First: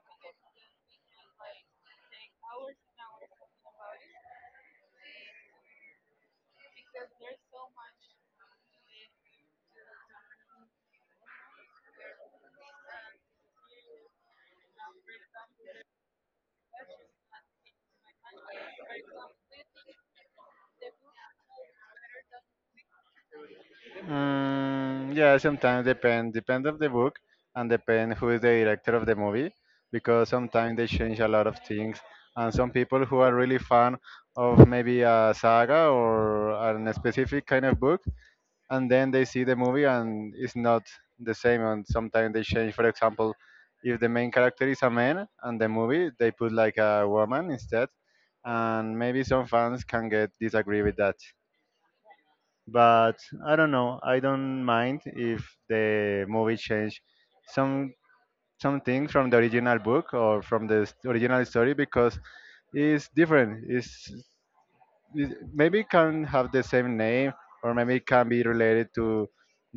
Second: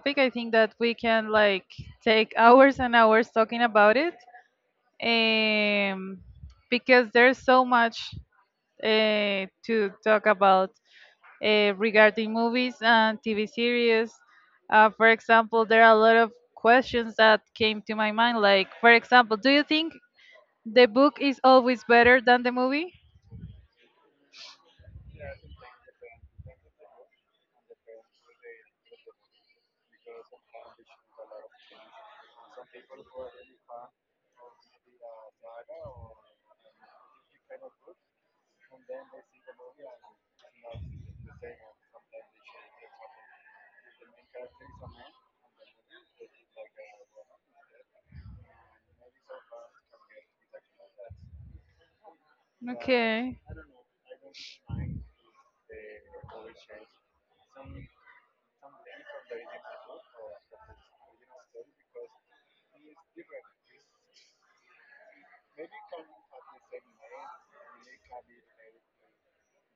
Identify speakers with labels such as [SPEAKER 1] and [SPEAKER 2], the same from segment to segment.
[SPEAKER 1] topic. I think that we can like take hours and hours talking about it, um, because there's so much to talk about regarding movies and TV series. For example, there are a lot of questions that came to my mind. Like, for example, do you think the book is always better than the movie?
[SPEAKER 2] Mm, yeah, sometimes depend of the book and depend who is the director of the movie because sometimes they change a lot of things and some people who are really fan of maybe a saga or a specific kind of book and then they see the movie and it's not the same and sometimes they change, for example, if the main character is a man and the movie they put like a woman instead, and maybe some fans can get disagree with that, but
[SPEAKER 1] Okay.
[SPEAKER 2] I don't know. I don't mind if the movie changed some something from the original book or from the original story because it's different. It's it, maybe it can have the same name, or maybe it can be related to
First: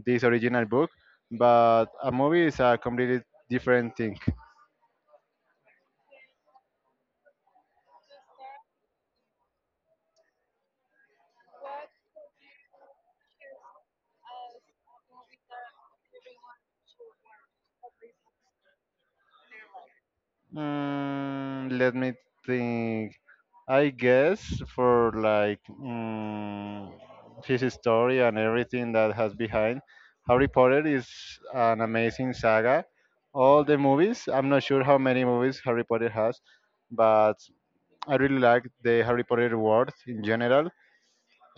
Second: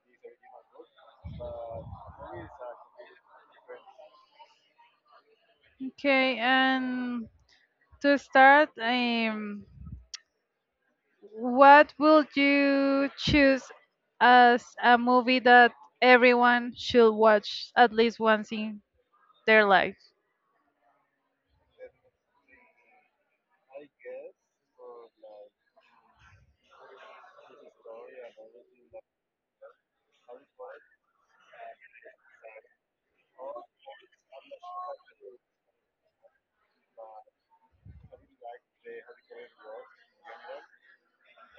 [SPEAKER 2] this original book, but a movie is a completely different thing.
[SPEAKER 1] Okay, and to start, what would you choose as a movie that everyone should watch at least once in their life?
[SPEAKER 2] Mm, let me think. I guess for like his story and everything that has behind. Harry Potter is an amazing saga. All the movies, I'm not sure how many movies Harry Potter has, but I really like the Harry Potter world in general.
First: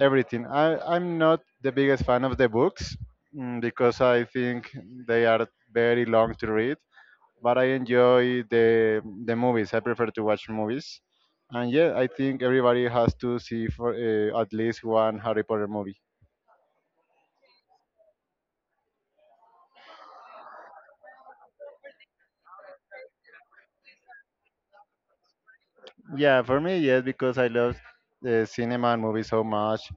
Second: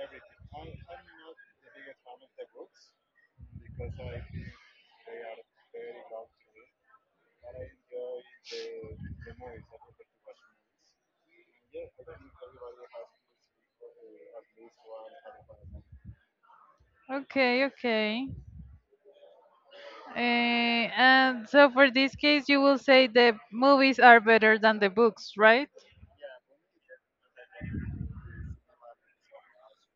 [SPEAKER 2] Everything. I'm not the biggest fan of the books, because I think they are very long to read, but I enjoy the movies. I prefer to watch movies, and yeah, I think everybody has to see for at least one Harry Potter movie.
[SPEAKER 1] Okay, okay. Uh, and so for this case, you will say the movies are better than the books, right?
[SPEAKER 2] Yeah, for me, yes, because I love the cinema and movies so much.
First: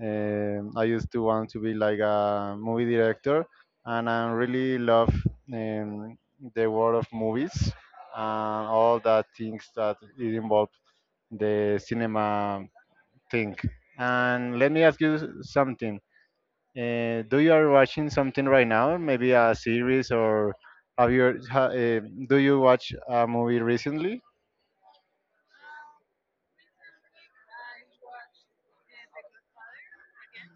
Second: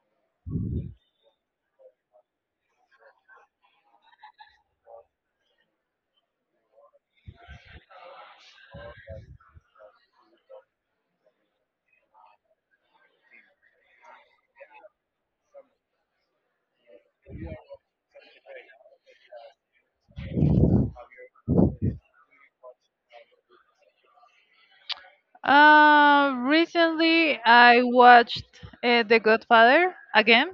[SPEAKER 2] I used to want to be like a movie director, and I really love, um, the world of movies and all the things that it involves the cinema thing. And let me ask you something. Do you are watching something right now? Maybe a series, or have you ha, uh, do you watch a movie recently?
[SPEAKER 1] Recently I watched The Godfather again.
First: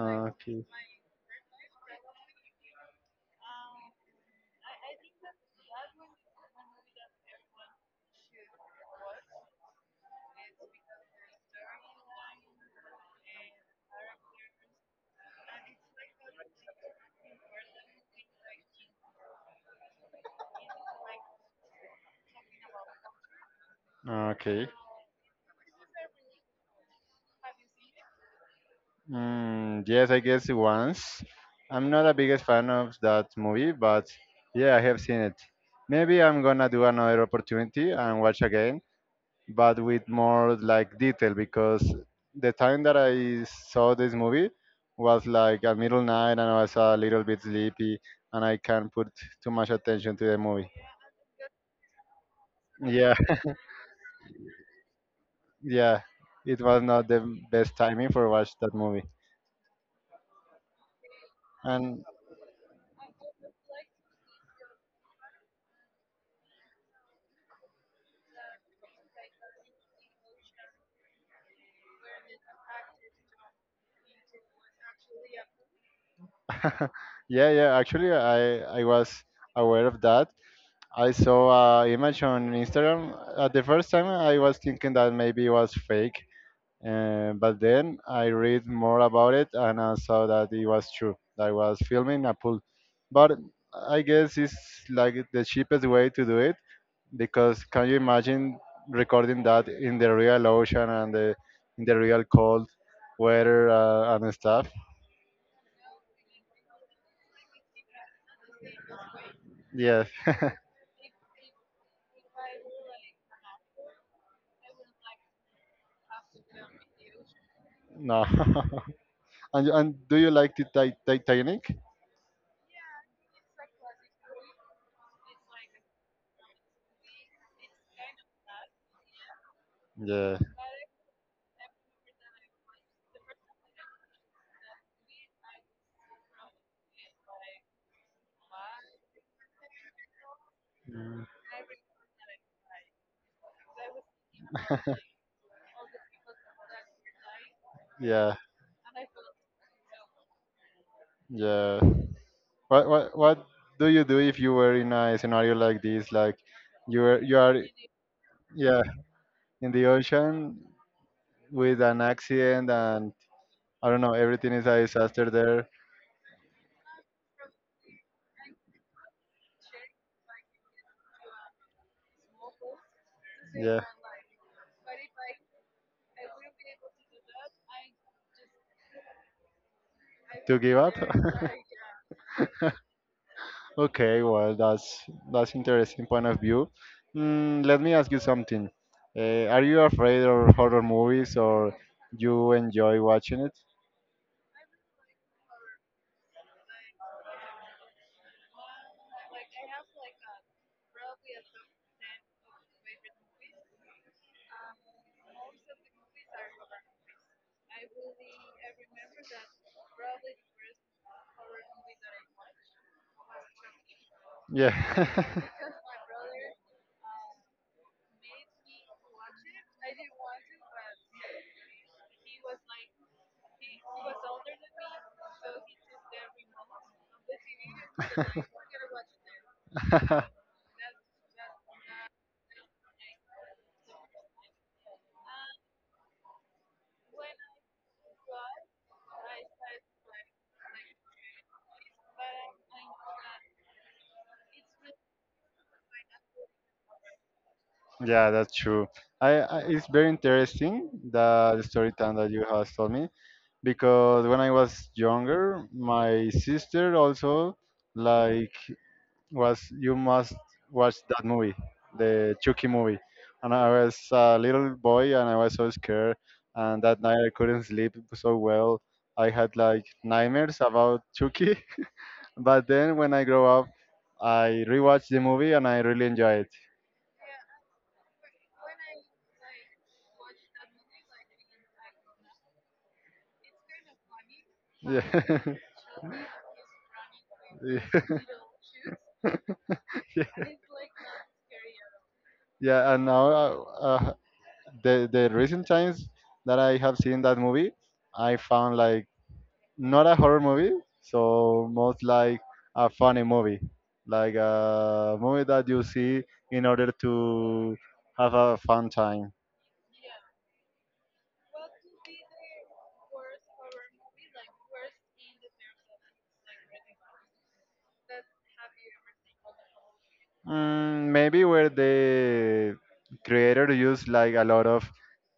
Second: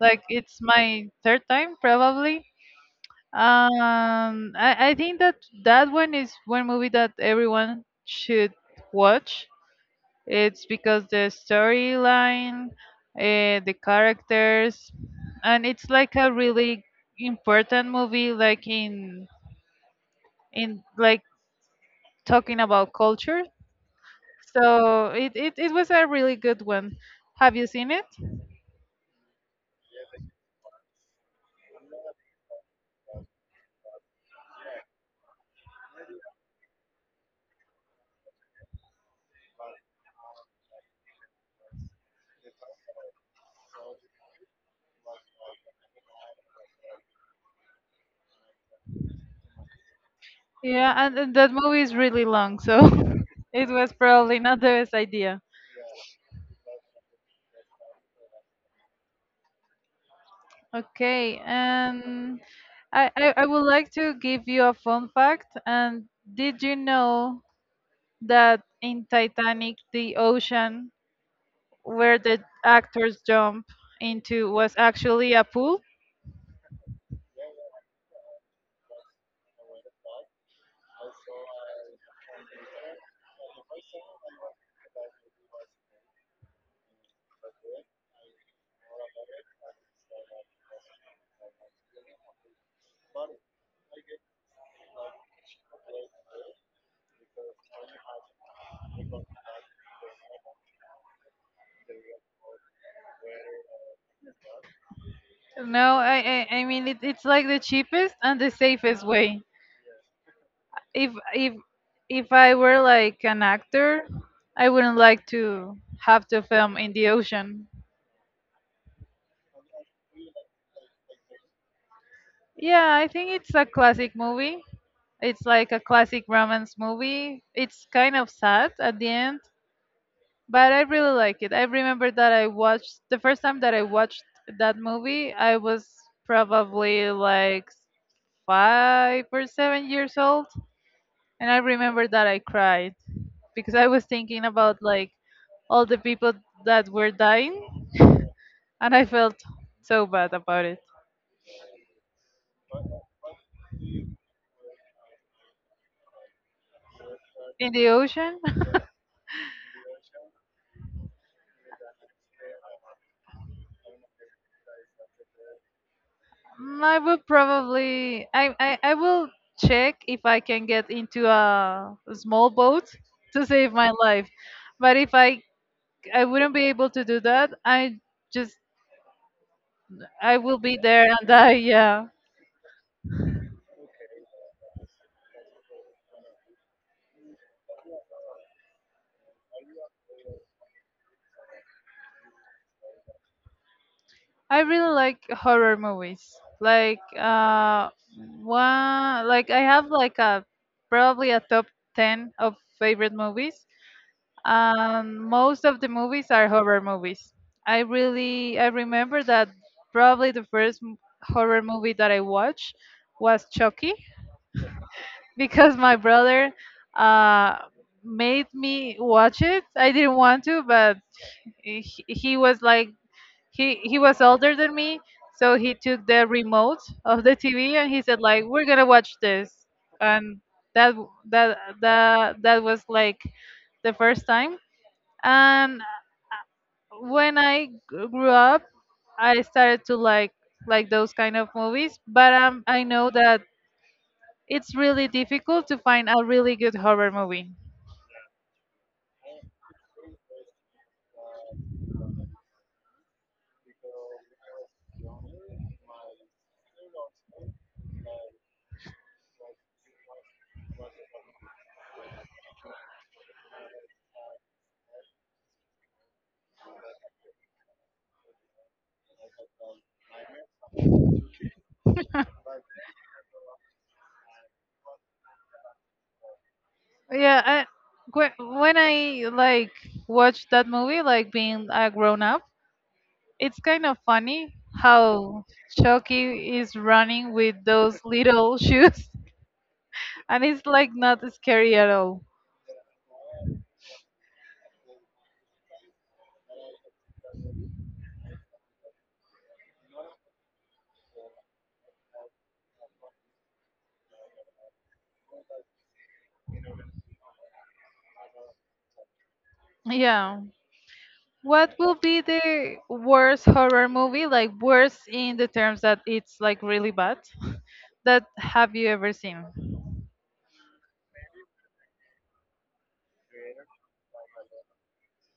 [SPEAKER 1] Like it's
[SPEAKER 2] Okay.
[SPEAKER 1] my third time probably. I think that that one is one movie that everyone should watch. It's because the storyline, the characters, and it's like a really important movie, like in like talking about culture.
[SPEAKER 2] Okay.
[SPEAKER 1] It was a really good one. Have you seen it?
[SPEAKER 2] Mm, yes, I guess once. I'm not a biggest fan of that movie, but yeah, I have seen it. Maybe I'm gonna do another opportunity and watch again, but with more like detail because the time that I saw this movie was like a middle night and I was a little bit sleepy and I can't put too much attention to the movie.
[SPEAKER 1] Yeah, and that movie is really long, so
[SPEAKER 2] Yeah.
[SPEAKER 1] it was probably not the best idea.
[SPEAKER 2] Yeah, it was not the best timing for watch that movie.
[SPEAKER 1] Okay,
[SPEAKER 2] And
[SPEAKER 1] and I would like to give you a fun fact. And did you know that in Titanic, the ocean where the actors jump into was actually a pool?
[SPEAKER 2] yeah, yeah, actually I was aware of that. I saw a image on Instagram. At the first time, I was thinking that maybe it was fake, and but then I read more about it and I saw that it was true. I was filming a pool. But I guess it's like the cheapest way to do it, because can you imagine recording that in the real ocean and the, in the real cold weather and stuff?
[SPEAKER 1] No, I mean, it, it's like the cheapest and the safest way.
[SPEAKER 2] Yes.
[SPEAKER 1] If if I were like an actor, I wouldn't like to have to film in the ocean.
[SPEAKER 2] No. And do you like the Titanic?
[SPEAKER 1] Yeah, I think it's a classic movie. It's like a classic romance movie. It's kind of sad at the end,
[SPEAKER 2] Yeah.
[SPEAKER 1] but I really like it. I remember that I watched the first time that I watched that movie, I was probably like 5 or 7 years old,
[SPEAKER 2] Mm.
[SPEAKER 1] and I remember that I cried, because I was thinking about like all the people that were dying
[SPEAKER 2] Yeah,
[SPEAKER 1] and I felt so bad about it.
[SPEAKER 2] yeah. What do you do if you were in a scenario like this? Like you are
[SPEAKER 1] In the ocean,
[SPEAKER 2] yeah, in the ocean with an accident, and I don't know, everything is a disaster there.
[SPEAKER 1] mm, I will probably I will check if I can get into a small boat to save
[SPEAKER 2] Yeah.
[SPEAKER 1] my life. But if I I wouldn't be able to do that, I just I
[SPEAKER 2] To
[SPEAKER 1] will be
[SPEAKER 2] give up?
[SPEAKER 1] there and die, yeah.
[SPEAKER 2] Okay, well, that's interesting point of view. Mm, let me ask you something. Are you afraid of horror movies, or you enjoy watching it?
[SPEAKER 1] I really like horror movies. Like one like I have like a probably a top 10 of favorite movies. Most of the movies are horror movies. I remember that probably the horror movie that I watched was Chucky
[SPEAKER 2] Yeah.
[SPEAKER 1] because my brother uh made me watch it. I didn't want to, but he, he was like he was older than me so he took the remote of the TV and he said like we're gonna watch this and that that was like the first time and when grew up I started to like those kind of movies but I know that it's really difficult to find a really good horror movie.
[SPEAKER 2] Yeah, that's true. I it's very interesting the story time that you have told me, because when I was younger, my sister also like was you must watch that movie, the Chucky movie, and I was a little boy and I was so scared, and that night I couldn't sleep so well. I had like nightmares about Chucky, but then when I grow up, I rewatched the movie and I really enjoy it.
[SPEAKER 1] Yeah, whe- when I like watched that movie like being a grown up it's kind of funny
[SPEAKER 2] Yeah.
[SPEAKER 1] how Chucky is running with
[SPEAKER 2] Yeah.
[SPEAKER 1] those little shoes and it's like not scary at all.
[SPEAKER 2] Yeah, and now uh, the recent times that I have seen that movie, I found like not a horror movie, so most like a funny movie, like a movie that you see in order to have a fun time.
[SPEAKER 1] Yeah. What will be the worst horror movie? Like worst in the terms that it's like really bad that have you ever seen?
[SPEAKER 2] Mm, maybe where the creator used like a lot of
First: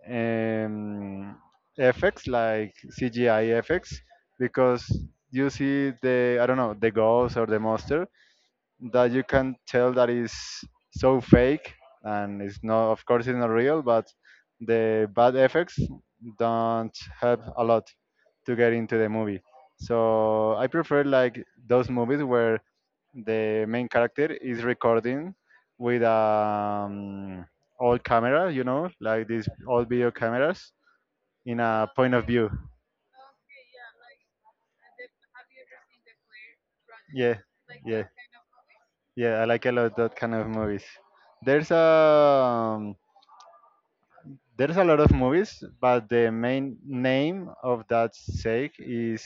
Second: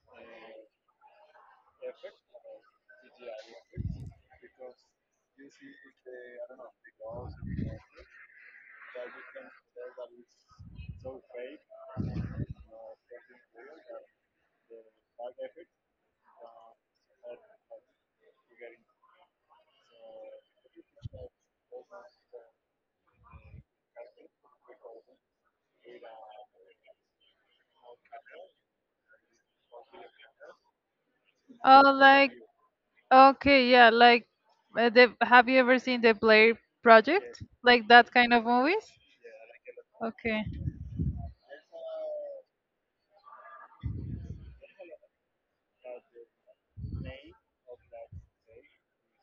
[SPEAKER 2] um, effects, like CGI effects, because you see the I don't know the ghost or the monster that you can tell that is so fake, and it's not, of course it's not real, but the bad effects don't help a lot to get into the movie, so I prefer like those movies where the main character is recording with old camera, you know, like these old video cameras, in a
[SPEAKER 1] Oh,
[SPEAKER 2] point of
[SPEAKER 1] like
[SPEAKER 2] view.
[SPEAKER 1] okay, yeah, like have you ever seen the Blair
[SPEAKER 2] Yeah,
[SPEAKER 1] Project? Like
[SPEAKER 2] yeah,
[SPEAKER 1] that kind of movies?
[SPEAKER 2] yeah, I like a lot that kind
[SPEAKER 1] Okay.
[SPEAKER 2] of movies. There's a, um, there's a lot of movies, but the main name of that sake is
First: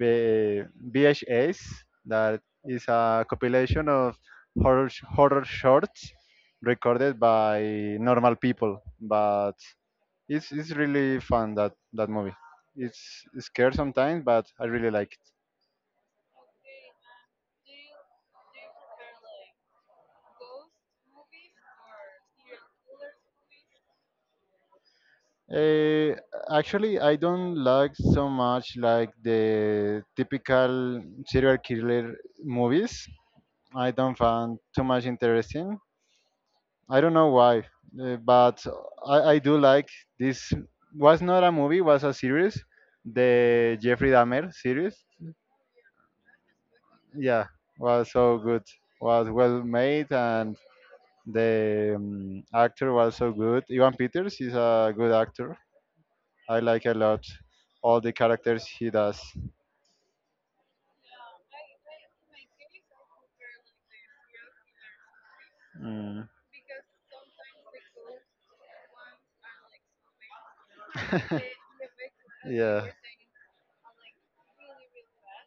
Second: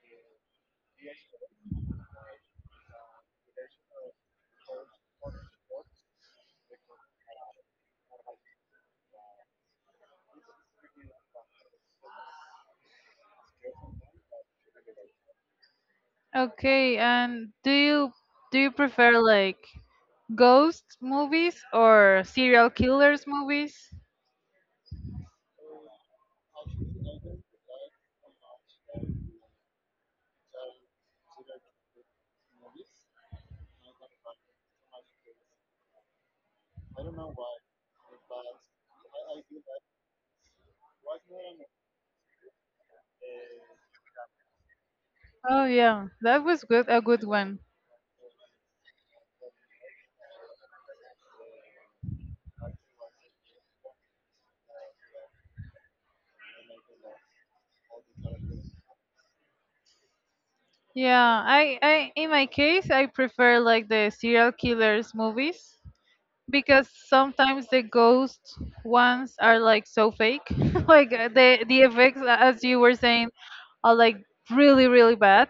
[SPEAKER 2] B- VHS. That is a compilation of horror horror shorts recorded by normal people. But it's really fun that that movie. It's scary sometimes, but I really like it.
[SPEAKER 1] Okay, and do you prefer like ghost movies or serial killers movies?
[SPEAKER 2] Eh, actually, I don't like so much like the typical serial killer movies. I don't find too much interesting. I don't know why, but I do like this. Was not a movie, was a series, the Jeffrey Dahmer series.
[SPEAKER 1] Oh yeah, that was good a good
[SPEAKER 2] Yeah,
[SPEAKER 1] one.
[SPEAKER 2] was so good. Was well made, and the, actor was so good. Ivan Peters is a good actor. I like a lot all the characters he does.
[SPEAKER 1] Yeah, I in my case I prefer like the serial killers movies
[SPEAKER 2] Mm.
[SPEAKER 1] because sometimes the ghost ones are like so fake. Like the effects as you
[SPEAKER 2] Yeah.
[SPEAKER 1] were saying are like really really bad.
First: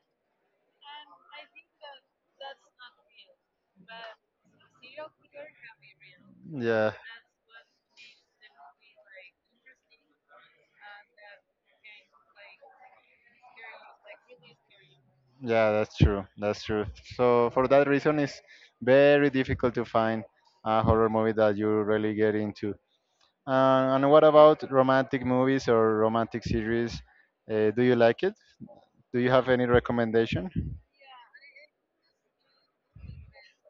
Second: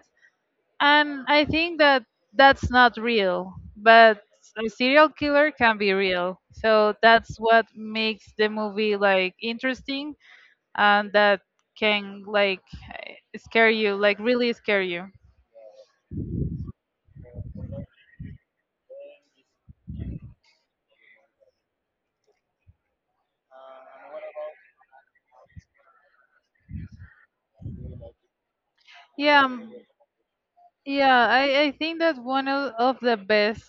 [SPEAKER 1] And I think that that's not real, but a serial killer can be real.
[SPEAKER 2] Yeah,
[SPEAKER 1] So that's what makes the movie like interesting and that can like scare you, like really scare you.
[SPEAKER 2] yeah, that's true. That's true. So for that reason, it's very difficult to find a horror movie that you really get into. And what about romantic movies or romantic series? Do you like it? Do you
[SPEAKER 1] Yeah,
[SPEAKER 2] have any recommendation?
[SPEAKER 1] yeah, I think that one of the best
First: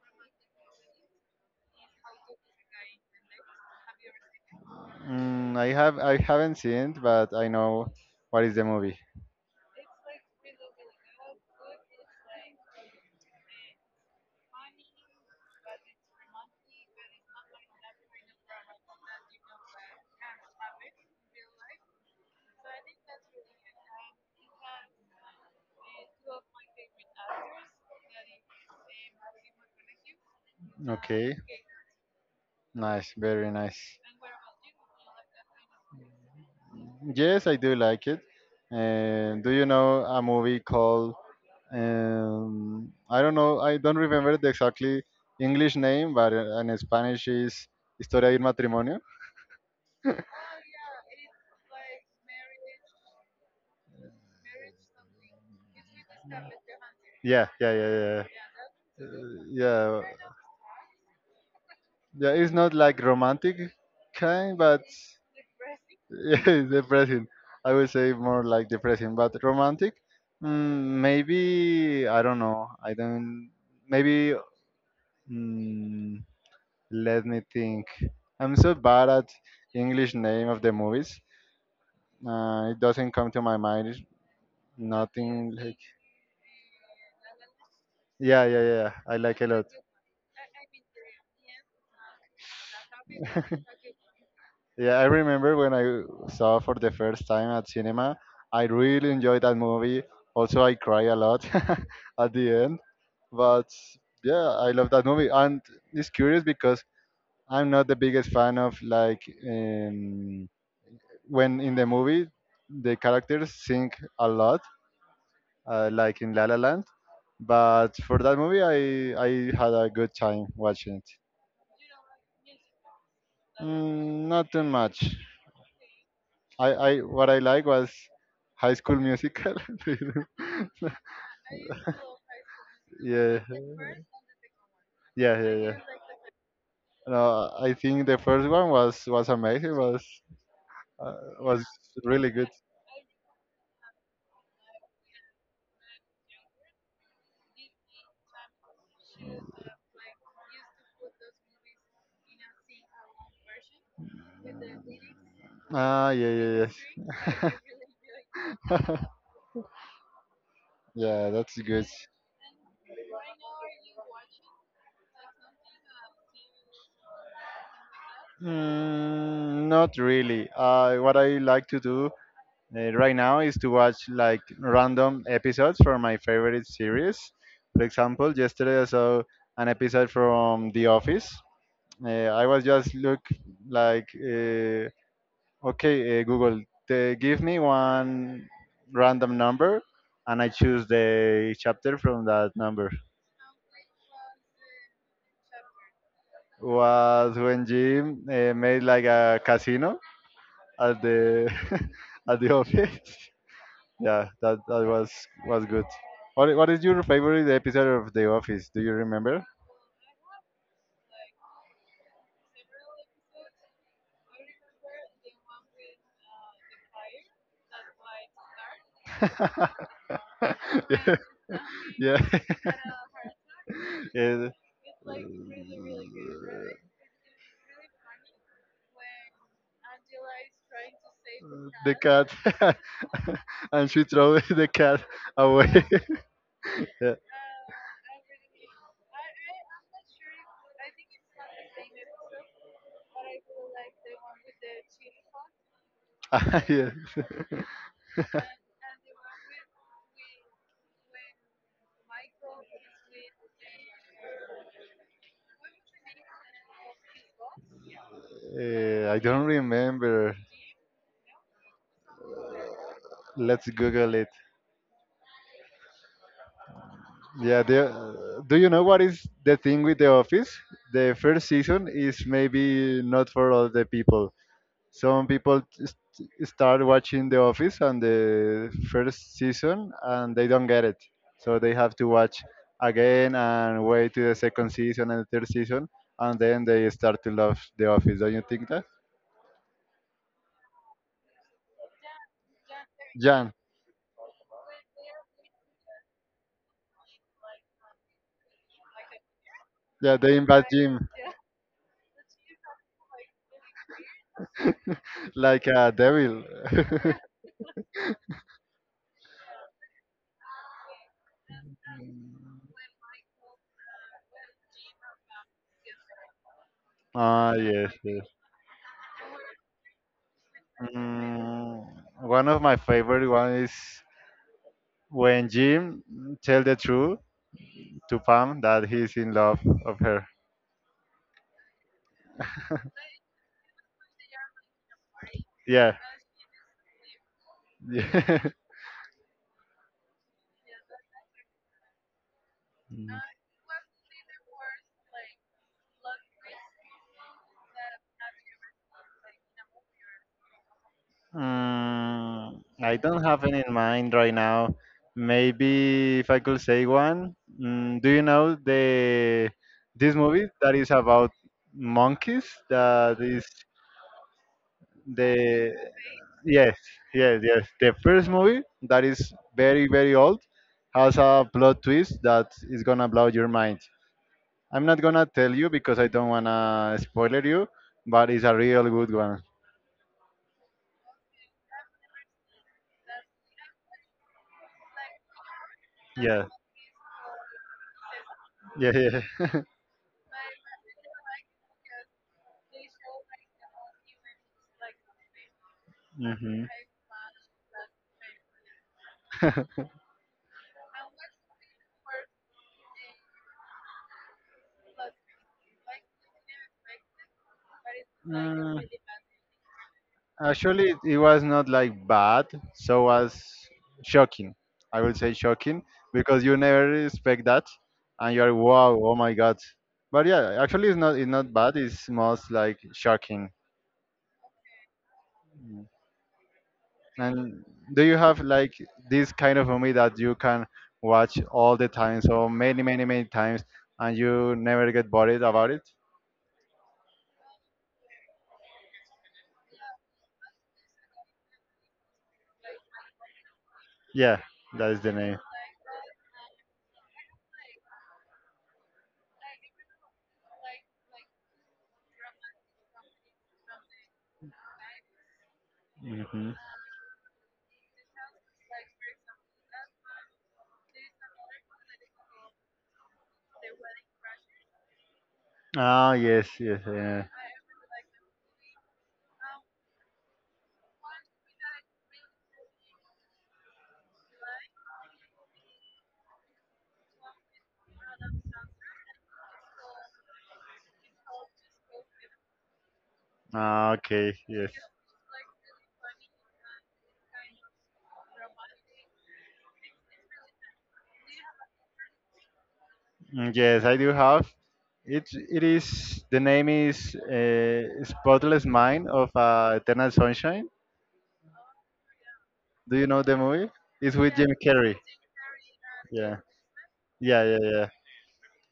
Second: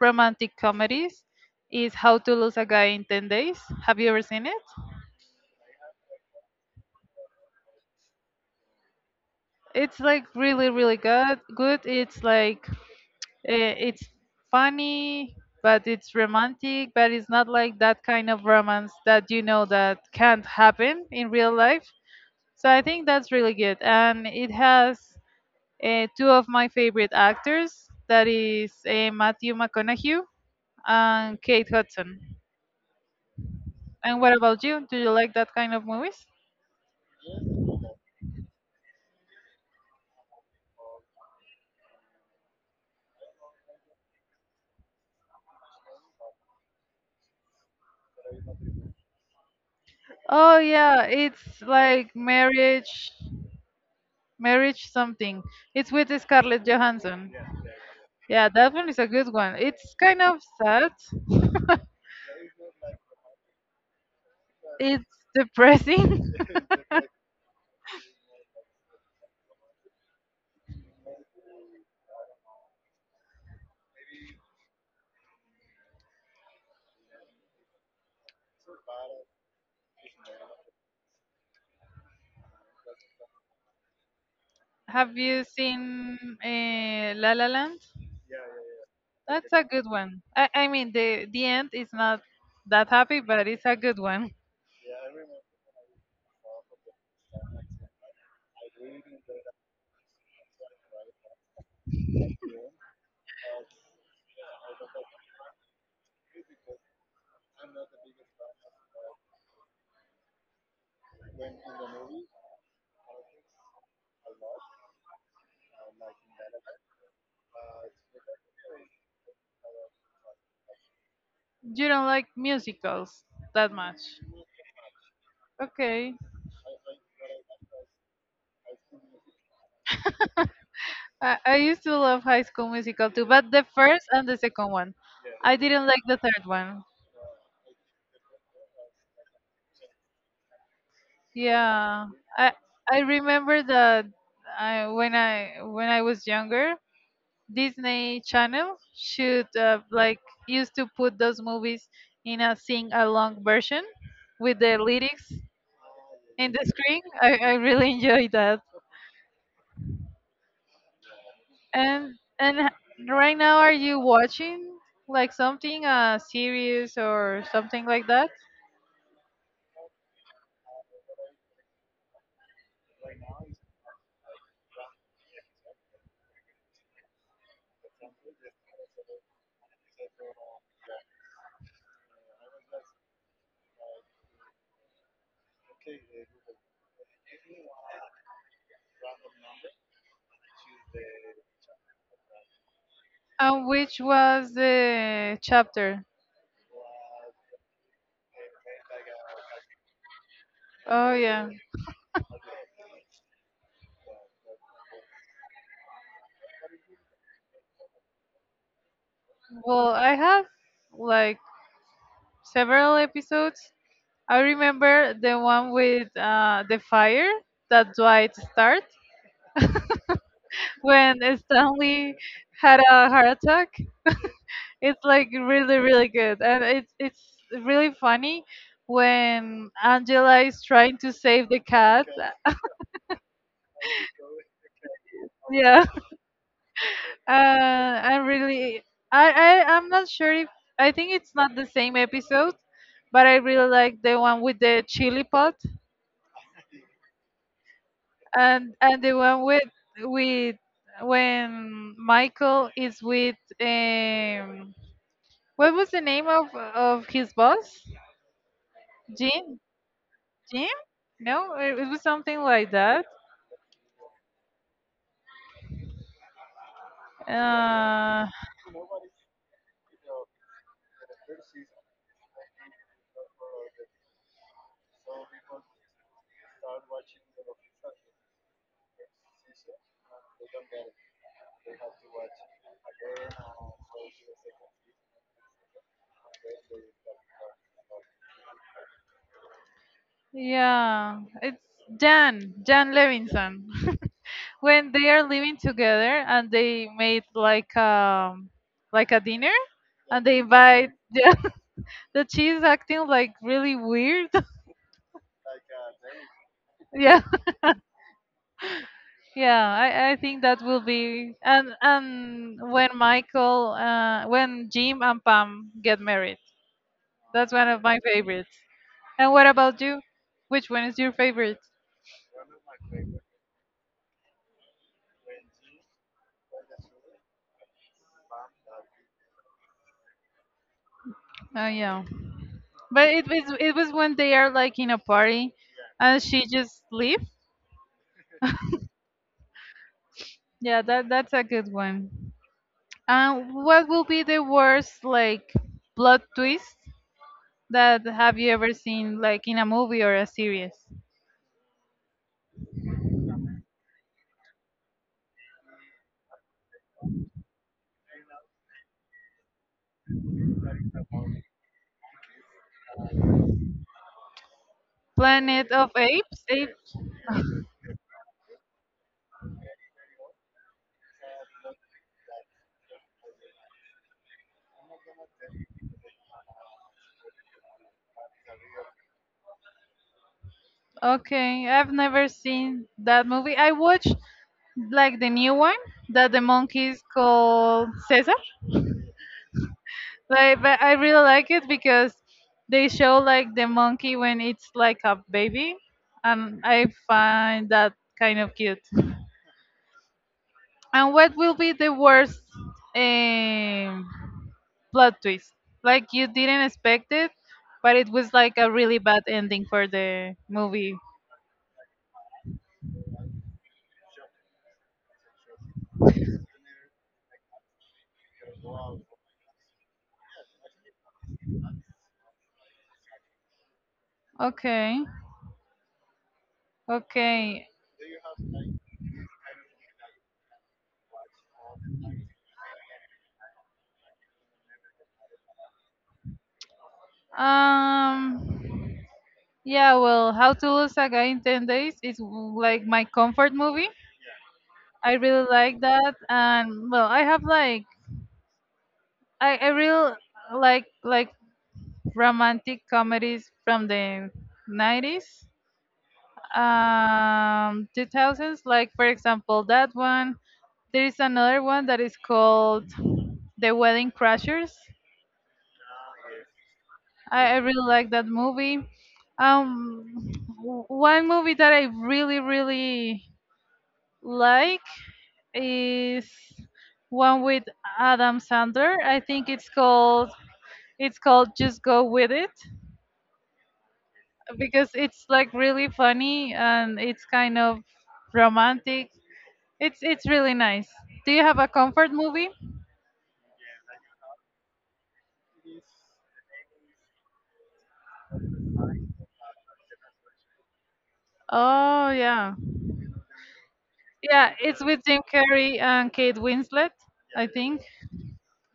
[SPEAKER 1] romantic comedies is How to Lose a Guy in 10 Days. Have you ever seen it?
[SPEAKER 2] Mm, I have. I haven't seen it, but I know what is the movie.
[SPEAKER 1] It's like really, really good. Good. It's like it's funny but it's romantic but it's not like that kind of romance that you know that can't happen in real life so I think that's really good and it has two of my favorite actors that is Matthew McConaughey and Kate Hudson.
[SPEAKER 2] Nice, very nice.
[SPEAKER 1] And what about you, do you like that kind of movies?
[SPEAKER 2] Yes, I do like it. And do you know a movie called, I don't know. I don't remember the exactly English name, but in Spanish is Historia del Matrimonio.
[SPEAKER 1] Oh yeah, it's like marriage something, it's with Scarlett Johansson.
[SPEAKER 2] Yeah, yeah, yeah, yeah, yeah.
[SPEAKER 1] Yeah, that one is a good one. It's
[SPEAKER 2] Yeah.
[SPEAKER 1] kind of sad.
[SPEAKER 2] Yeah, it's not like romantic kind, but
[SPEAKER 1] It's depressing.
[SPEAKER 2] yeah, it's depressing. I would say more like depressing, but romantic. Mm, maybe I don't know. I don't. Maybe mm, let me think. I'm so bad at English name of the movies, it doesn't come to my mind.
[SPEAKER 1] Have you
[SPEAKER 2] Nothing like
[SPEAKER 1] seen La La Land?
[SPEAKER 2] yeah, yeah, yeah, yeah. I like a
[SPEAKER 1] That's a
[SPEAKER 2] lot.
[SPEAKER 1] good one. I mean, the end is not that happy, but it's a good one.
[SPEAKER 2] Yeah, I remember when I saw for the first time at cinema. I really enjoyed that movie. Also, I cry a lot at the end. But yeah, I love that movie. And it's curious because I'm not the biggest fan of like, um, when in the movie the characters sing a lot, like in La La Land. But for that movie, I had a good time watching it.
[SPEAKER 1] You don't like musicals that much.
[SPEAKER 2] Mm, not too much.
[SPEAKER 1] Okay.
[SPEAKER 2] I what I like was High School Musical.
[SPEAKER 1] I used to love High School Musical too,
[SPEAKER 2] Yeah,
[SPEAKER 1] but the first and the second one.
[SPEAKER 2] yeah,
[SPEAKER 1] I
[SPEAKER 2] yeah, yeah.
[SPEAKER 1] didn't like the third one.
[SPEAKER 2] No, I think the first one was amazing. Was, uh, was
[SPEAKER 1] Yeah,
[SPEAKER 2] really good.
[SPEAKER 1] I I remember that when I was younger, Disney Channel should like used to put those movies in a sing along version with the lyrics
[SPEAKER 2] Ah, yeah,
[SPEAKER 1] in the
[SPEAKER 2] yeah,
[SPEAKER 1] screen. I
[SPEAKER 2] yes.
[SPEAKER 1] really enjoy that.
[SPEAKER 2] Yeah, that's good.
[SPEAKER 1] And and h- right now, are you watching like something a series or something like that?
[SPEAKER 2] Mm, not really. What I like to do right now is to watch like random episodes from my favorite series. For example, yesterday I saw an episode from The Office. I was just look like, okay, Google, give me one random number, and I choose the chapter from that number.
[SPEAKER 1] And which was the chapter?
[SPEAKER 2] Was when Jim made like a casino at
[SPEAKER 1] Oh yeah.
[SPEAKER 2] the at the office. Yeah, that that was good. What is your favorite episode of The Office? Do you remember?
[SPEAKER 1] Well, I have like several episodes. I remember the one with the fire that Dwight starts when
[SPEAKER 2] Yeah,
[SPEAKER 1] Stanley
[SPEAKER 2] yeah,
[SPEAKER 1] had a heart attack.
[SPEAKER 2] yeah.
[SPEAKER 1] It's like really, really good, and it's really funny when Angela is trying to save the
[SPEAKER 2] The
[SPEAKER 1] cat.
[SPEAKER 2] cat, and she throw the cat away.
[SPEAKER 1] Yeah,
[SPEAKER 2] Yeah.
[SPEAKER 1] am really, I I'm not sure if I think it's not the same episode, but I really like the one with the chili pot
[SPEAKER 2] Ah, yes.
[SPEAKER 1] and the one with when Michael is with um what was the name of his boss?
[SPEAKER 2] Eh, I don't
[SPEAKER 1] Jim?
[SPEAKER 2] remember.
[SPEAKER 1] Jim? No, it was something like that.
[SPEAKER 2] Let's Google it. Yeah, the,
[SPEAKER 1] Uh,
[SPEAKER 2] do you know what is the thing with The Office? The first season is maybe not for all the people. Some people just start watching The Office on the first season and they don't get it. So they have to watch again and wait to the second season and the third season, and then they start to love The Office. Don't you think that?
[SPEAKER 1] yeah, it's Jan, Jan
[SPEAKER 2] Jan.
[SPEAKER 1] Levinson. When they are living together and they made like a dinner
[SPEAKER 2] Yeah,
[SPEAKER 1] and they
[SPEAKER 2] they invite
[SPEAKER 1] invite
[SPEAKER 2] Jim
[SPEAKER 1] yeah, that she's acting like really weird.
[SPEAKER 2] like a devil.
[SPEAKER 1] Yeah, yeah, I think that will be and when Michael when Jim and Pam get married. That's
[SPEAKER 2] Ah,
[SPEAKER 1] one of
[SPEAKER 2] yes.
[SPEAKER 1] my
[SPEAKER 2] Yes.
[SPEAKER 1] favorites. And what about you? Which one is your favorite?
[SPEAKER 2] Mm, one of my favorite one is when Jim tell the truth to Pam that he's in love of her.
[SPEAKER 1] Oh yeah, but it was when they are like in a party,
[SPEAKER 2] Yeah.
[SPEAKER 1] and she just leave.
[SPEAKER 2] Yeah.
[SPEAKER 1] Yeah, that that's a good one. And what will be the worst like plot twist that have you ever seen like in a movie or a series?
[SPEAKER 2] Mm, I don't have any in mind right now. Maybe if I could say one. Mm, do you know the this movie that is about monkeys? That is. The
[SPEAKER 1] Planet of Apes.
[SPEAKER 2] Yes,
[SPEAKER 1] Apes.
[SPEAKER 2] yes, yes, the first movie, that is very very old, has a plot twist that is gonna blow your mind. I'm not gonna tell you because I don't wanna spoiler you, but it's a real good one.
[SPEAKER 1] Okay, I've never seen that movie. I watched like the new one that the
[SPEAKER 2] Yeah,
[SPEAKER 1] monkeys called Cesar.
[SPEAKER 2] yeah, yeah.
[SPEAKER 1] Like, but I really like it because they show like the monkey when it's like a baby, and
[SPEAKER 2] Hmm.
[SPEAKER 1] I find that kind of cute. And what will be the worst um, plot twist? Like you didn't expect it, but it was like a
[SPEAKER 2] Mm,
[SPEAKER 1] really bad ending for the
[SPEAKER 2] Actually,
[SPEAKER 1] movie.
[SPEAKER 2] it was not like bad, so was shocking. I will say shocking because you never expect that, and you're wow, oh my God. But yeah, actually, it's not bad. It's most like shocking.
[SPEAKER 1] Okay,
[SPEAKER 2] And
[SPEAKER 1] okay.
[SPEAKER 2] do you have like this kind of movie that you can watch all the time, so many, many, many times, and you never get bored about it?
[SPEAKER 1] Um, yeah. Well, How to Lose a Guy in 10 Days is like my comfort movie.
[SPEAKER 2] Yeah, that is
[SPEAKER 1] I
[SPEAKER 2] the name.
[SPEAKER 1] really like that, and well, I have like I really like romantic comedies from the 90s,
[SPEAKER 2] Hmm.
[SPEAKER 1] two thousands. Like for example, that one. There is another one that is called The Wedding Crashers.
[SPEAKER 2] Ah, yes, yes, yeah.
[SPEAKER 1] I really like that movie. Um, One movie that I really really like is one with Adam Sandler. I think it's called Just Go With It
[SPEAKER 2] Ah, okay, yes.
[SPEAKER 1] because it's like really funny and it's kind of romantic. It's really nice. Do you have a comfort movie?
[SPEAKER 2] Yes, I do have. It is the name is Spotless Mind of Eternal Sunshine.
[SPEAKER 1] Oh yeah.
[SPEAKER 2] Do you know the movie? It's with Jim
[SPEAKER 1] Yeah, it's
[SPEAKER 2] Carrey.
[SPEAKER 1] with Jim Carrey and Kate
[SPEAKER 2] Yeah,
[SPEAKER 1] Winslet,
[SPEAKER 2] yeah,
[SPEAKER 1] I
[SPEAKER 2] yeah,
[SPEAKER 1] think.
[SPEAKER 2] yeah.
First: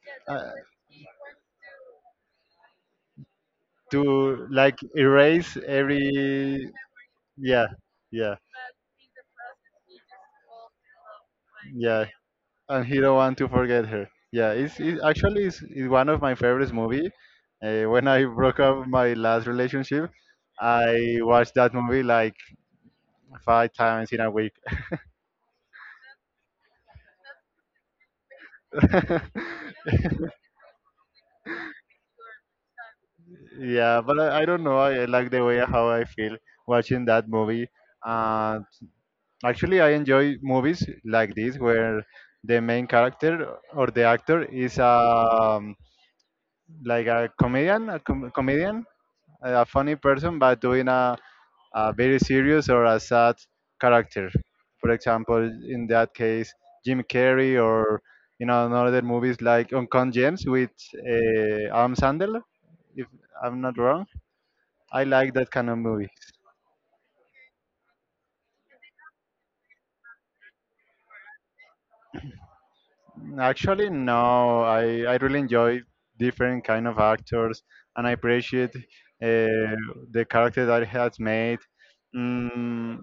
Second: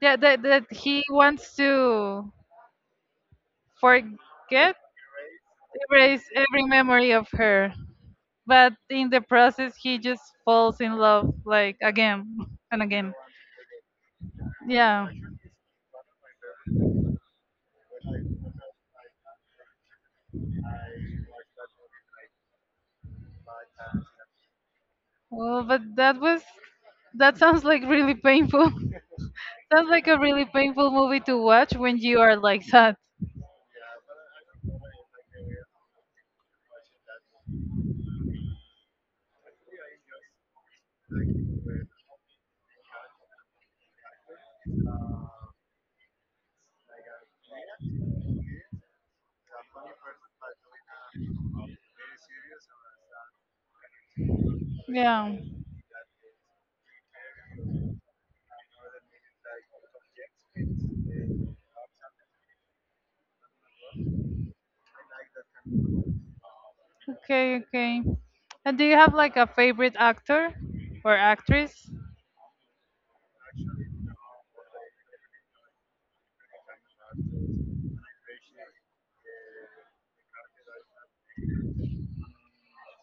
[SPEAKER 1] Yeah, that
[SPEAKER 2] Uh,
[SPEAKER 1] that he wants to
[SPEAKER 2] to
[SPEAKER 1] forget,
[SPEAKER 2] like erase
[SPEAKER 1] erase every
[SPEAKER 2] every,
[SPEAKER 1] memory of
[SPEAKER 2] yeah,
[SPEAKER 1] her.
[SPEAKER 2] yeah,
[SPEAKER 1] But in the process he just falls in love like
[SPEAKER 2] yeah,
[SPEAKER 1] again and
[SPEAKER 2] and he
[SPEAKER 1] again.
[SPEAKER 2] don't want to forget her. Yeah, it
[SPEAKER 1] Yeah.
[SPEAKER 2] actually is one of my favorite movie. When I broke up my last relationship, I watched that movie like 5 times in a week.
[SPEAKER 1] Well, but that was that sounds like really painful. Sounds like a really painful movie to watch when you are like that.
[SPEAKER 2] Yeah, but I don't know. I like the way how I feel watching that movie. Uh, Actually, I enjoy movies like this where the main character or the actor is like a comedian, comedian, a funny person, but doing a very serious or a sad character. For
[SPEAKER 1] Yeah.
[SPEAKER 2] example, in that case, Jim Carrey or another movies like Uncut Gems with Adam Sandler, if I'm not wrong. I like that kind of movies.
[SPEAKER 1] Okay, okay. And do you have like a favorite actor or actress?
[SPEAKER 2] Actually, no, I really enjoy different kind of actors, and I appreciate the character that he has made. Mm,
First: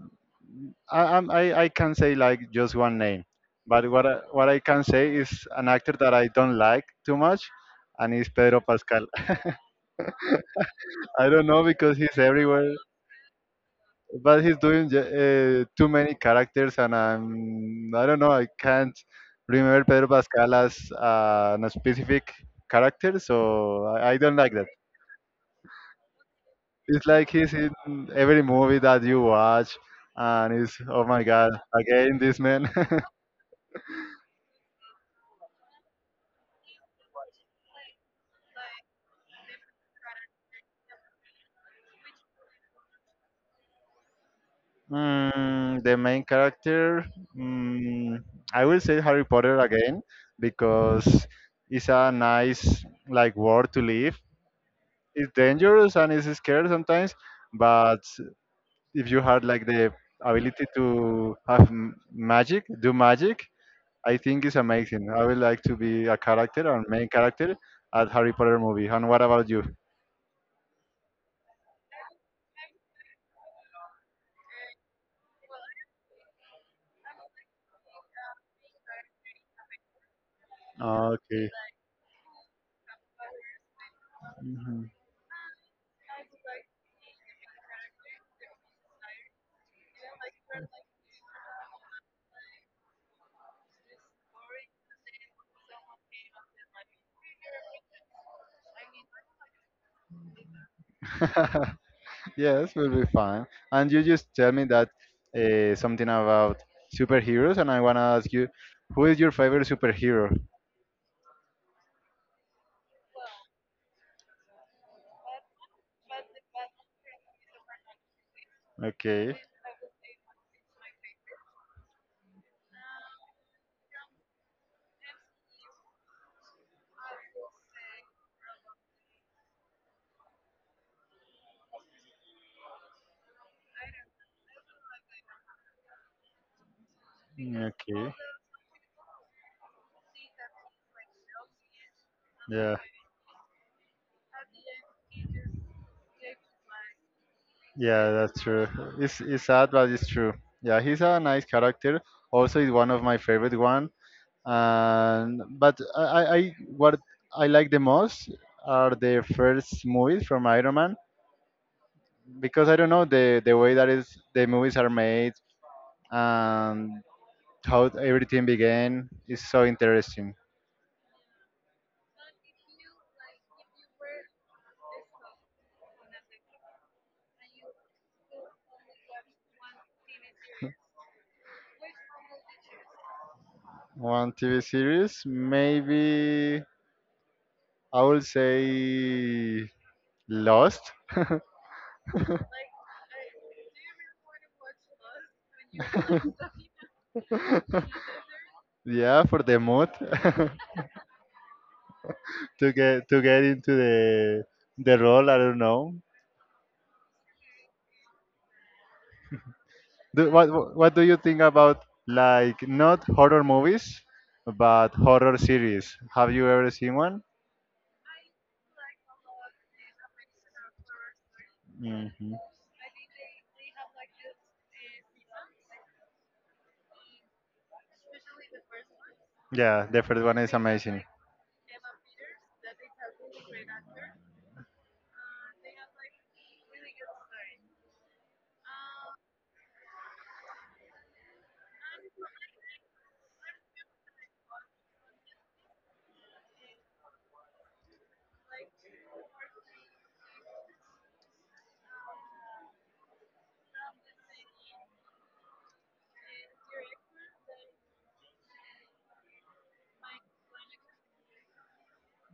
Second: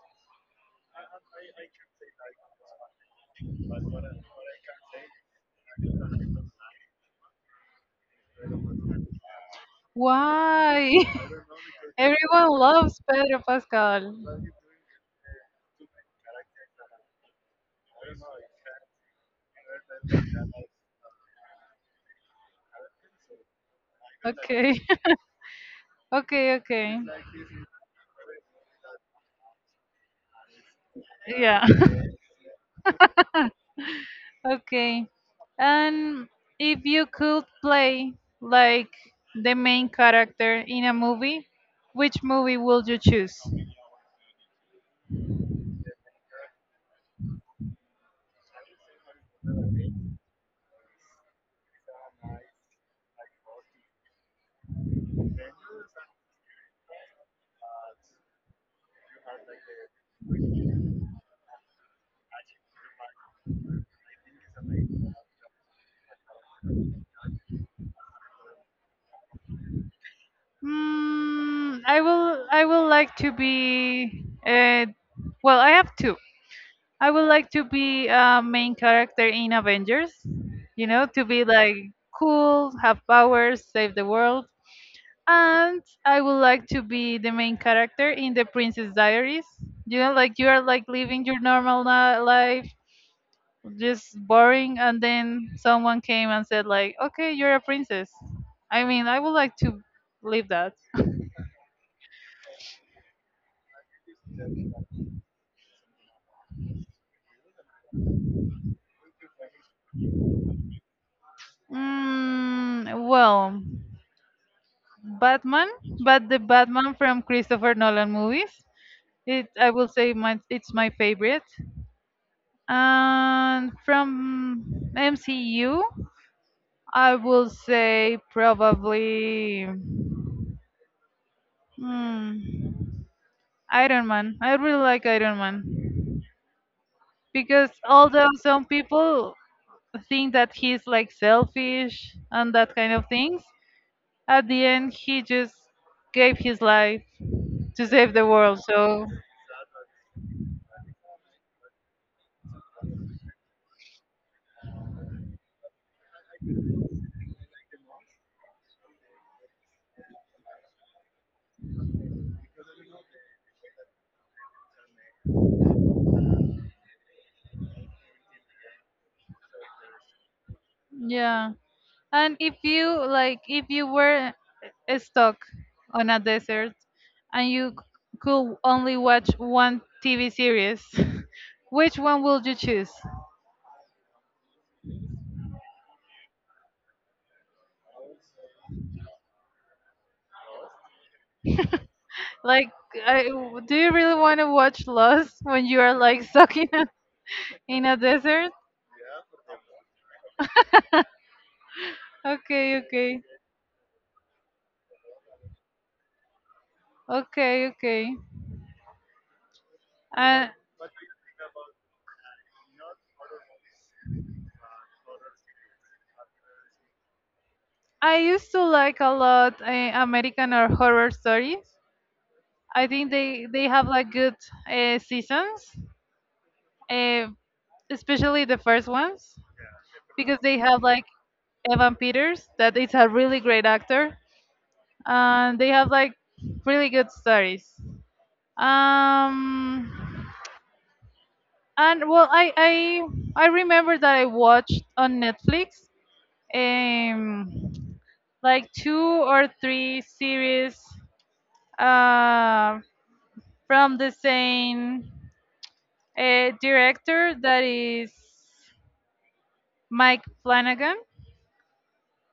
[SPEAKER 2] I, I'm- I can say like just one name, but what I can say is an actor that I don't like too much, and it's Pedro Pascal.
[SPEAKER 1] Why?
[SPEAKER 2] I don't know because he's
[SPEAKER 1] Everyone
[SPEAKER 2] everywhere,
[SPEAKER 1] loves Pedro Pascal.
[SPEAKER 2] but he's doing too many characters, and I don't know, I can't remember Pedro Pascal as a specific character, so I don't like that.
[SPEAKER 1] Okay. Okay, okay.
[SPEAKER 2] It's like he's in every movie that you watch, and it's oh my God,
[SPEAKER 1] Yeah.
[SPEAKER 2] again this man.
[SPEAKER 1] Okay. And if you could play like the main character in a movie, which movie would you choose?
[SPEAKER 2] The main character, mm, I will say Harry Potter again because it's a nice like world to live. It's dangerous and it's scary sometimes, but if you had like the ability to have magic, do magic, I think it's amazing. I would like to be a character or main character at Harry Potter movie. And what about you?
[SPEAKER 1] Hmm. I will. I will like to be. Well, I have two. I would like to be a main character in Avengers. You know, to be
[SPEAKER 2] Okay.
[SPEAKER 1] like cool, have powers, save the world.
[SPEAKER 2] Mhm.
[SPEAKER 1] And I would like to be the main character in the Princess Diaries. You know, like you are like living your life, just boring, and then someone came and said like, "Okay, you're a princess." I mean, I would like to live that.
[SPEAKER 2] Yes, will be fine. And you just tell me that something about superheroes, and I wanna ask you, who is your favorite superhero?
[SPEAKER 1] Mm, well, Batman, but the Batman from Christopher Nolan movies.
[SPEAKER 2] Okay.
[SPEAKER 1] I will say it's my favorite. And from MCU, I will say probably mm, Iron Man. I really like Iron Man because,
[SPEAKER 2] Okay.
[SPEAKER 1] although some people think that he's like selfish and that
[SPEAKER 2] Yeah.
[SPEAKER 1] kind of things, at the end he just gave his life to
[SPEAKER 2] Yeah,
[SPEAKER 1] save the
[SPEAKER 2] that's
[SPEAKER 1] world.
[SPEAKER 2] true.
[SPEAKER 1] So
[SPEAKER 2] It's sad, but it's true. Yeah, he's a nice character. Also, is one of my favorite one. And but what I like the most are the first movies from Iron Man because I don't know the way that is the movies are made and how everything began is so interesting.
[SPEAKER 1] yeah. And if you like if you were stuck on a desert and could only watch one TV series, which one would you choose?
[SPEAKER 2] One TV series, maybe I will say Lost.
[SPEAKER 1] Like I, do you really want to watch Lost when you are like stuck in a desert?
[SPEAKER 2] Yeah, for the mood. to
[SPEAKER 1] Okay,
[SPEAKER 2] get to
[SPEAKER 1] okay.
[SPEAKER 2] get into the role. I don't know.
[SPEAKER 1] Okay, okay.
[SPEAKER 2] What
[SPEAKER 1] Uh,
[SPEAKER 2] what what do you think about like not horror movies, but horror series? Have you ever seen one?
[SPEAKER 1] I used to like a lot American or horror stories.
[SPEAKER 2] Hmm.
[SPEAKER 1] I think they have like good seasons. Uh, especially the first ones,
[SPEAKER 2] Yeah, the first one
[SPEAKER 1] because
[SPEAKER 2] is
[SPEAKER 1] they have
[SPEAKER 2] amazing.
[SPEAKER 1] like Evan Peters, that is a really great actor, and they have like really good stories. Um, and well, I remember that I watched on Netflix, um, like two or three series, uh, from the same director that is Mike Flanagan,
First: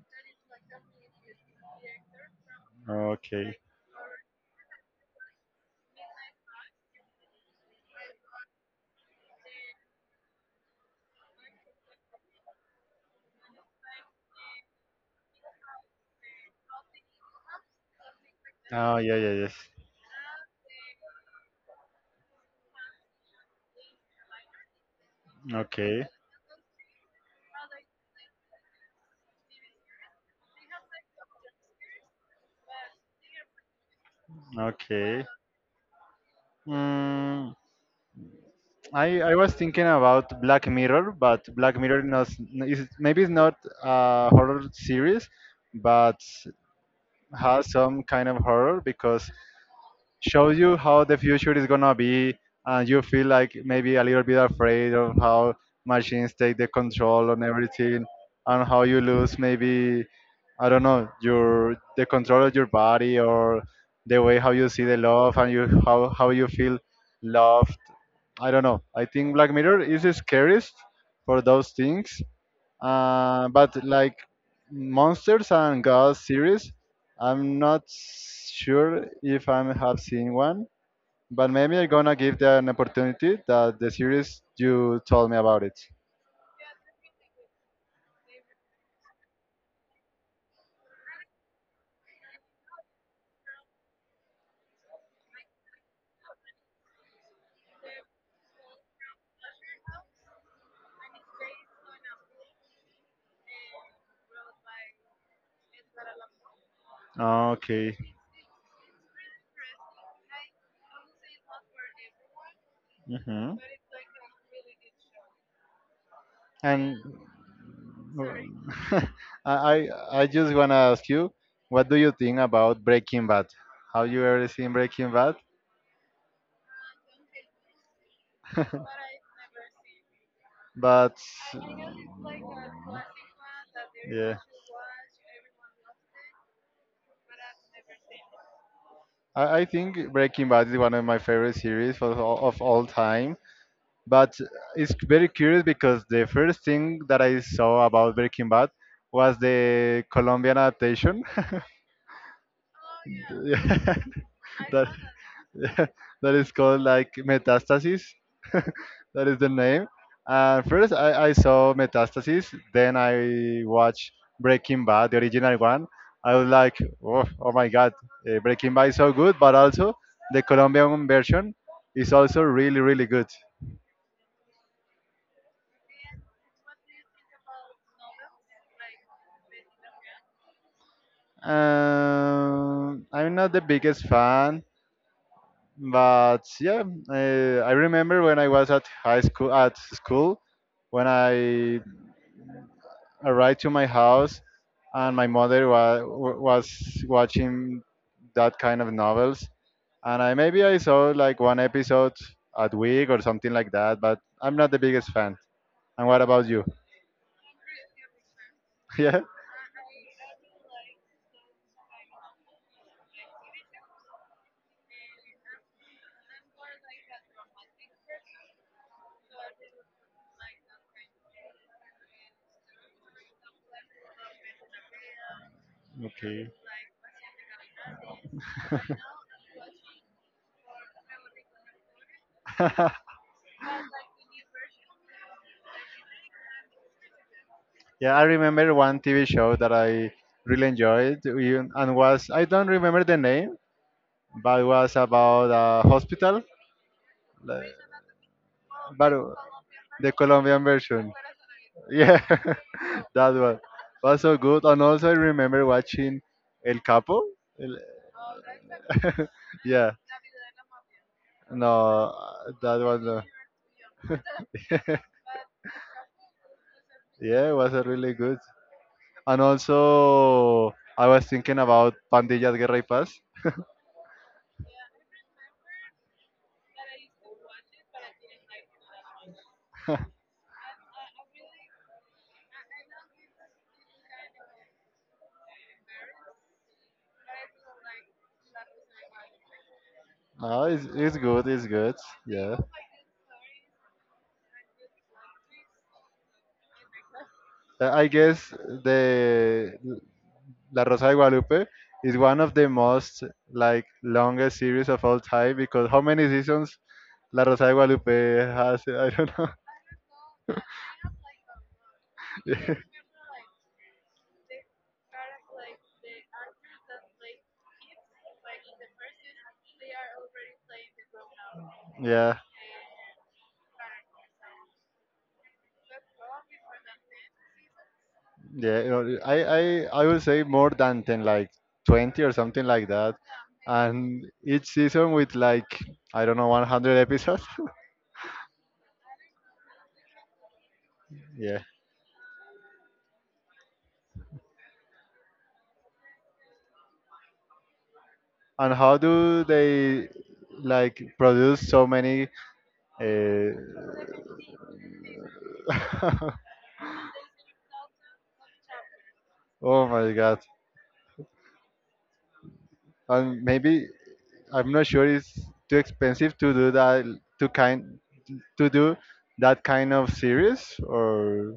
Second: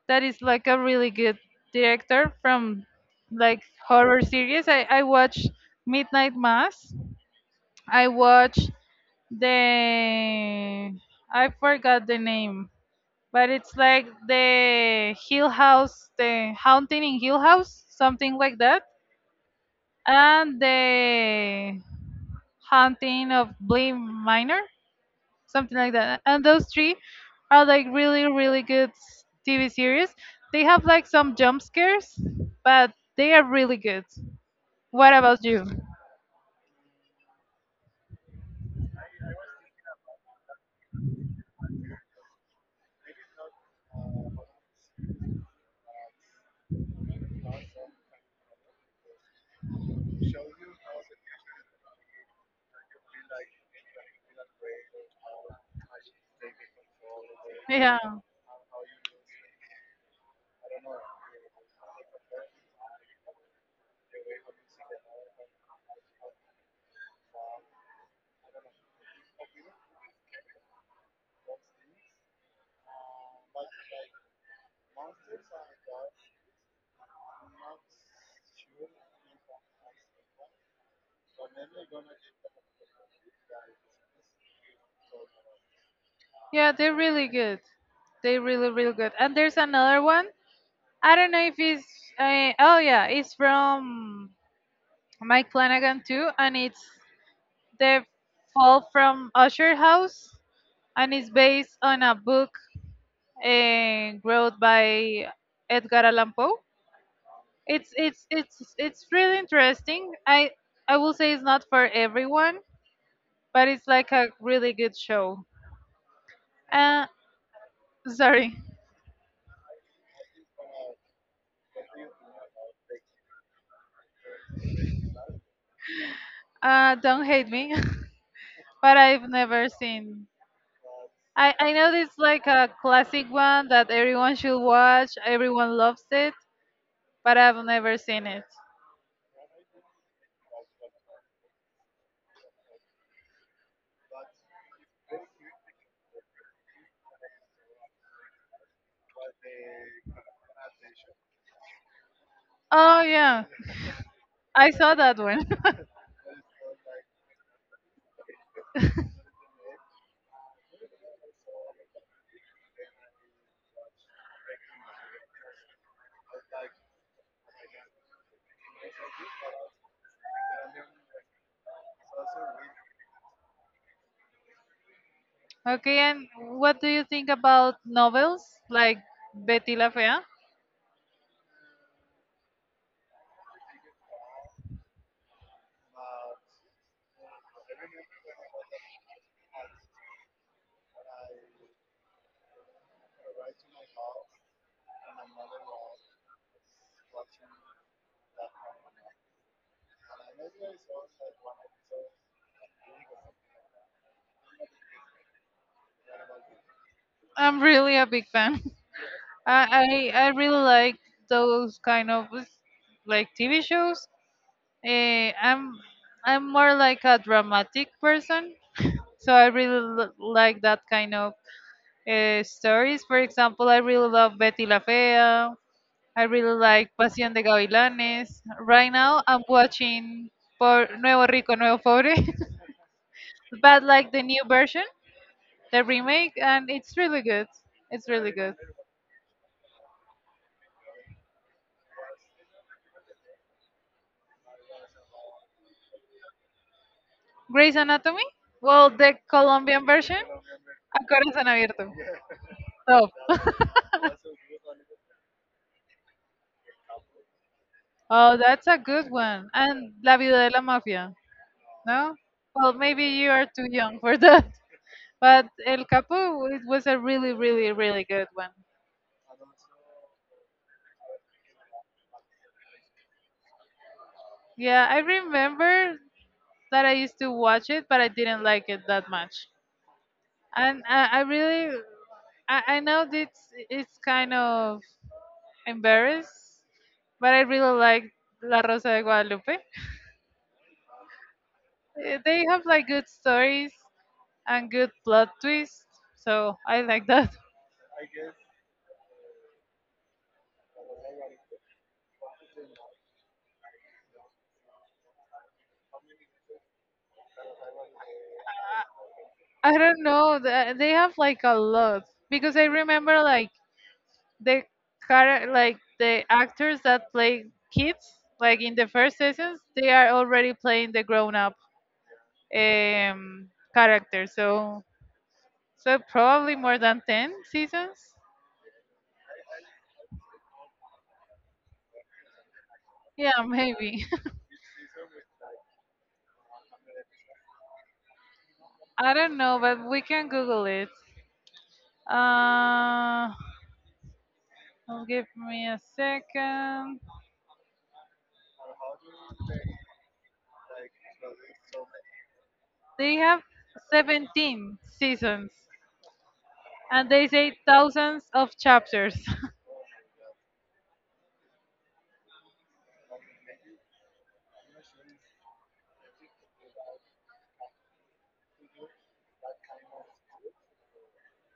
[SPEAKER 1] that is like a really good director from
[SPEAKER 2] Okay.
[SPEAKER 1] like horror series. I watched Midnight Mass. I watched the I forgot the name, but it's like the Hill House, the Haunting in Hill House, something like that,
[SPEAKER 2] Oh, yeah, yeah, yes.
[SPEAKER 1] and the Haunting of Bly Manor. Something like
[SPEAKER 2] Okay,
[SPEAKER 1] that. And those three are like really, really TV series. They have like some jump scares, but they are really good. What
[SPEAKER 2] okay.
[SPEAKER 1] about you?
[SPEAKER 2] Mm, I was thinking about Black Mirror, but Black Mirror knows, is maybe it's not a horror series, but has some kind of horror because shows you how the future is gonna be, and you feel like maybe a little bit afraid of how machines take the control on
[SPEAKER 1] Yeah.
[SPEAKER 2] everything, and how you lose maybe I don't know your the control of your body or the way how you see the love and you how you feel loved. I don't know. I think Black Mirror is the scariest for those things, but like monsters and ghost series, I'm not sure if I have seen one, but maybe I'm gonna give that an opportunity. That the series you told me about it.
[SPEAKER 1] Yeah, they're really good. They're really, really good. And there's another one. I don't know if it's. Oh yeah, it's from Mike Flanagan too, and it's the Fall from Usher House, and it's based on a book wrote by Edgar Allan Poe. It's
[SPEAKER 2] Okay.
[SPEAKER 1] it's it's it's really interesting. I will say it's not for everyone,
[SPEAKER 2] Hmm.
[SPEAKER 1] but it's like a really good show.
[SPEAKER 2] And
[SPEAKER 1] Uh, sorry.
[SPEAKER 2] uh, I I I just wanna ask you, what do you think about Breaking Bad? Have you ever seen Breaking Bad?
[SPEAKER 1] Don't hate me. But I've never seen.
[SPEAKER 2] But
[SPEAKER 1] I know it's like a classic one that
[SPEAKER 2] yeah.
[SPEAKER 1] everyone should watch, everyone loves it, but I've never seen it.
[SPEAKER 2] I think Breaking Bad is one of my favorite series of all time. But it's very curious because the first thing that I saw about Breaking Bad was the Colombian adaptation.
[SPEAKER 1] Oh, yeah,
[SPEAKER 2] Yeah,
[SPEAKER 1] I
[SPEAKER 2] that.
[SPEAKER 1] saw that one.
[SPEAKER 2] That is called like Metastasis. That is the name. First, I saw Metastasis. Then I watched Breaking Bad, the original one. I was like, oh, oh my God, Breaking Bad is so good, but also the Colombian version is also really, really good.
[SPEAKER 1] Okay, and what do you think about novels like Betty La Fea?
[SPEAKER 2] I'm not the biggest fan, but yeah, I remember when I was at high school, at school, when I arrived to my house, and my mother was watching that kind of novels, and I maybe I saw like one episode a week or something like that. But I'm not the biggest fan. And what about you?
[SPEAKER 1] I'm really a big fan.
[SPEAKER 2] Yeah,
[SPEAKER 1] I really like those kind of like TV shows. Eh, I'm more like a dramatic person, so I really like that kind of stories. For example, I really love Betty La Fea. I
[SPEAKER 2] okay.
[SPEAKER 1] really like Pasión de Gavilanes. Right now, I'm watching por Nuevo Rico, Nuevo Pobre, but like the new version, the remake, and it's really good. It's
[SPEAKER 2] Yeah, I
[SPEAKER 1] really good.
[SPEAKER 2] remember one TV show that I really enjoyed, and was I don't remember the name, but it was about a hospital, like,
[SPEAKER 1] Grey's Anatomy? Well,
[SPEAKER 2] but
[SPEAKER 1] the Colombian
[SPEAKER 2] the
[SPEAKER 1] version,
[SPEAKER 2] Colombian
[SPEAKER 1] A
[SPEAKER 2] version.
[SPEAKER 1] Corazón Abierto.
[SPEAKER 2] Yeah,
[SPEAKER 1] Top.
[SPEAKER 2] that one was so good. And also, I remember watching El Capo. El-
[SPEAKER 1] Oh, that's a good one.
[SPEAKER 2] yeah,
[SPEAKER 1] And La Vida de la Mafia.
[SPEAKER 2] no,
[SPEAKER 1] No? Well,
[SPEAKER 2] that was
[SPEAKER 1] maybe
[SPEAKER 2] No.
[SPEAKER 1] you are too young for that. But El Capo, it was a really,
[SPEAKER 2] Yeah, it
[SPEAKER 1] really,
[SPEAKER 2] was
[SPEAKER 1] really
[SPEAKER 2] really
[SPEAKER 1] good
[SPEAKER 2] good.
[SPEAKER 1] one.
[SPEAKER 2] And also, I was thinking about Pandillas Guerra y Paz.
[SPEAKER 1] Yeah, I remember that I used to watch it, but I didn't like it that much. And I know this it's kind of embarrassed, but I really like La Rosa de Guadalupe.
[SPEAKER 2] No, it's good, it's good.
[SPEAKER 1] Eh, they
[SPEAKER 2] Yeah.
[SPEAKER 1] have like good stories and good plot twists, so I like that.
[SPEAKER 2] I guess the La Rosa de Guadalupe is one of the most like longest series of all time because how many seasons La Rosa de Guadalupe has? I don't know.
[SPEAKER 1] I don't know. They have like a lot because I remember like the like the actors that play kids, like in the first seasons, they are already playing the grown-up
[SPEAKER 2] Yeah, yeah.
[SPEAKER 1] um character. So, so probably more than 10 seasons.
[SPEAKER 2] Yeah. I would say more than 10, like 20 or something like that.
[SPEAKER 1] Yeah, maybe.
[SPEAKER 2] And each season with like I don't know, 100 episodes.
[SPEAKER 1] I don't know, but we can Google it.
[SPEAKER 2] Yeah.
[SPEAKER 1] Uh, give me a second.
[SPEAKER 2] And how do they like produce so many?
[SPEAKER 1] They have
[SPEAKER 2] Uh,
[SPEAKER 1] 17 seasons. And they say thousands of chapters.
[SPEAKER 2] oh my God! And maybe I'm not sure it's too expensive to do that to kind to do that kind of series, or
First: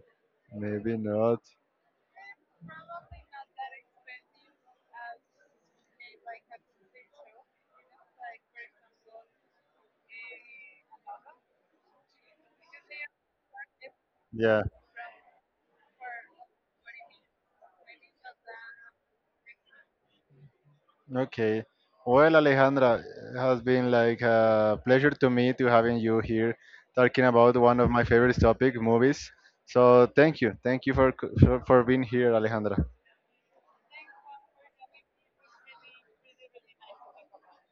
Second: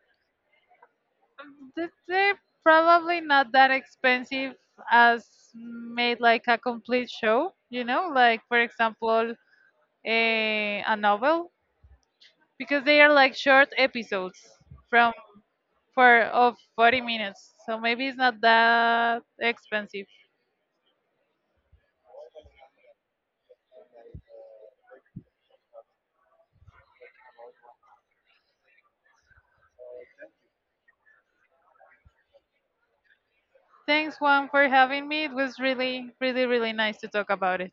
[SPEAKER 2] maybe not.
[SPEAKER 1] They're probably not that expensive as made like a complete show, you know, like for example, a novel, because they are like short episodes
[SPEAKER 2] Yeah.
[SPEAKER 1] from for of 40 minutes. So maybe it's not that expensive.
[SPEAKER 2] Okay. Well, Alejandra, it has been like a pleasure to me to having you here talking about one of my favorite topic, movies. So thank you for being here, Alejandra.
[SPEAKER 1] Thanks Juan for having me. It was really, really, really nice to talk about it.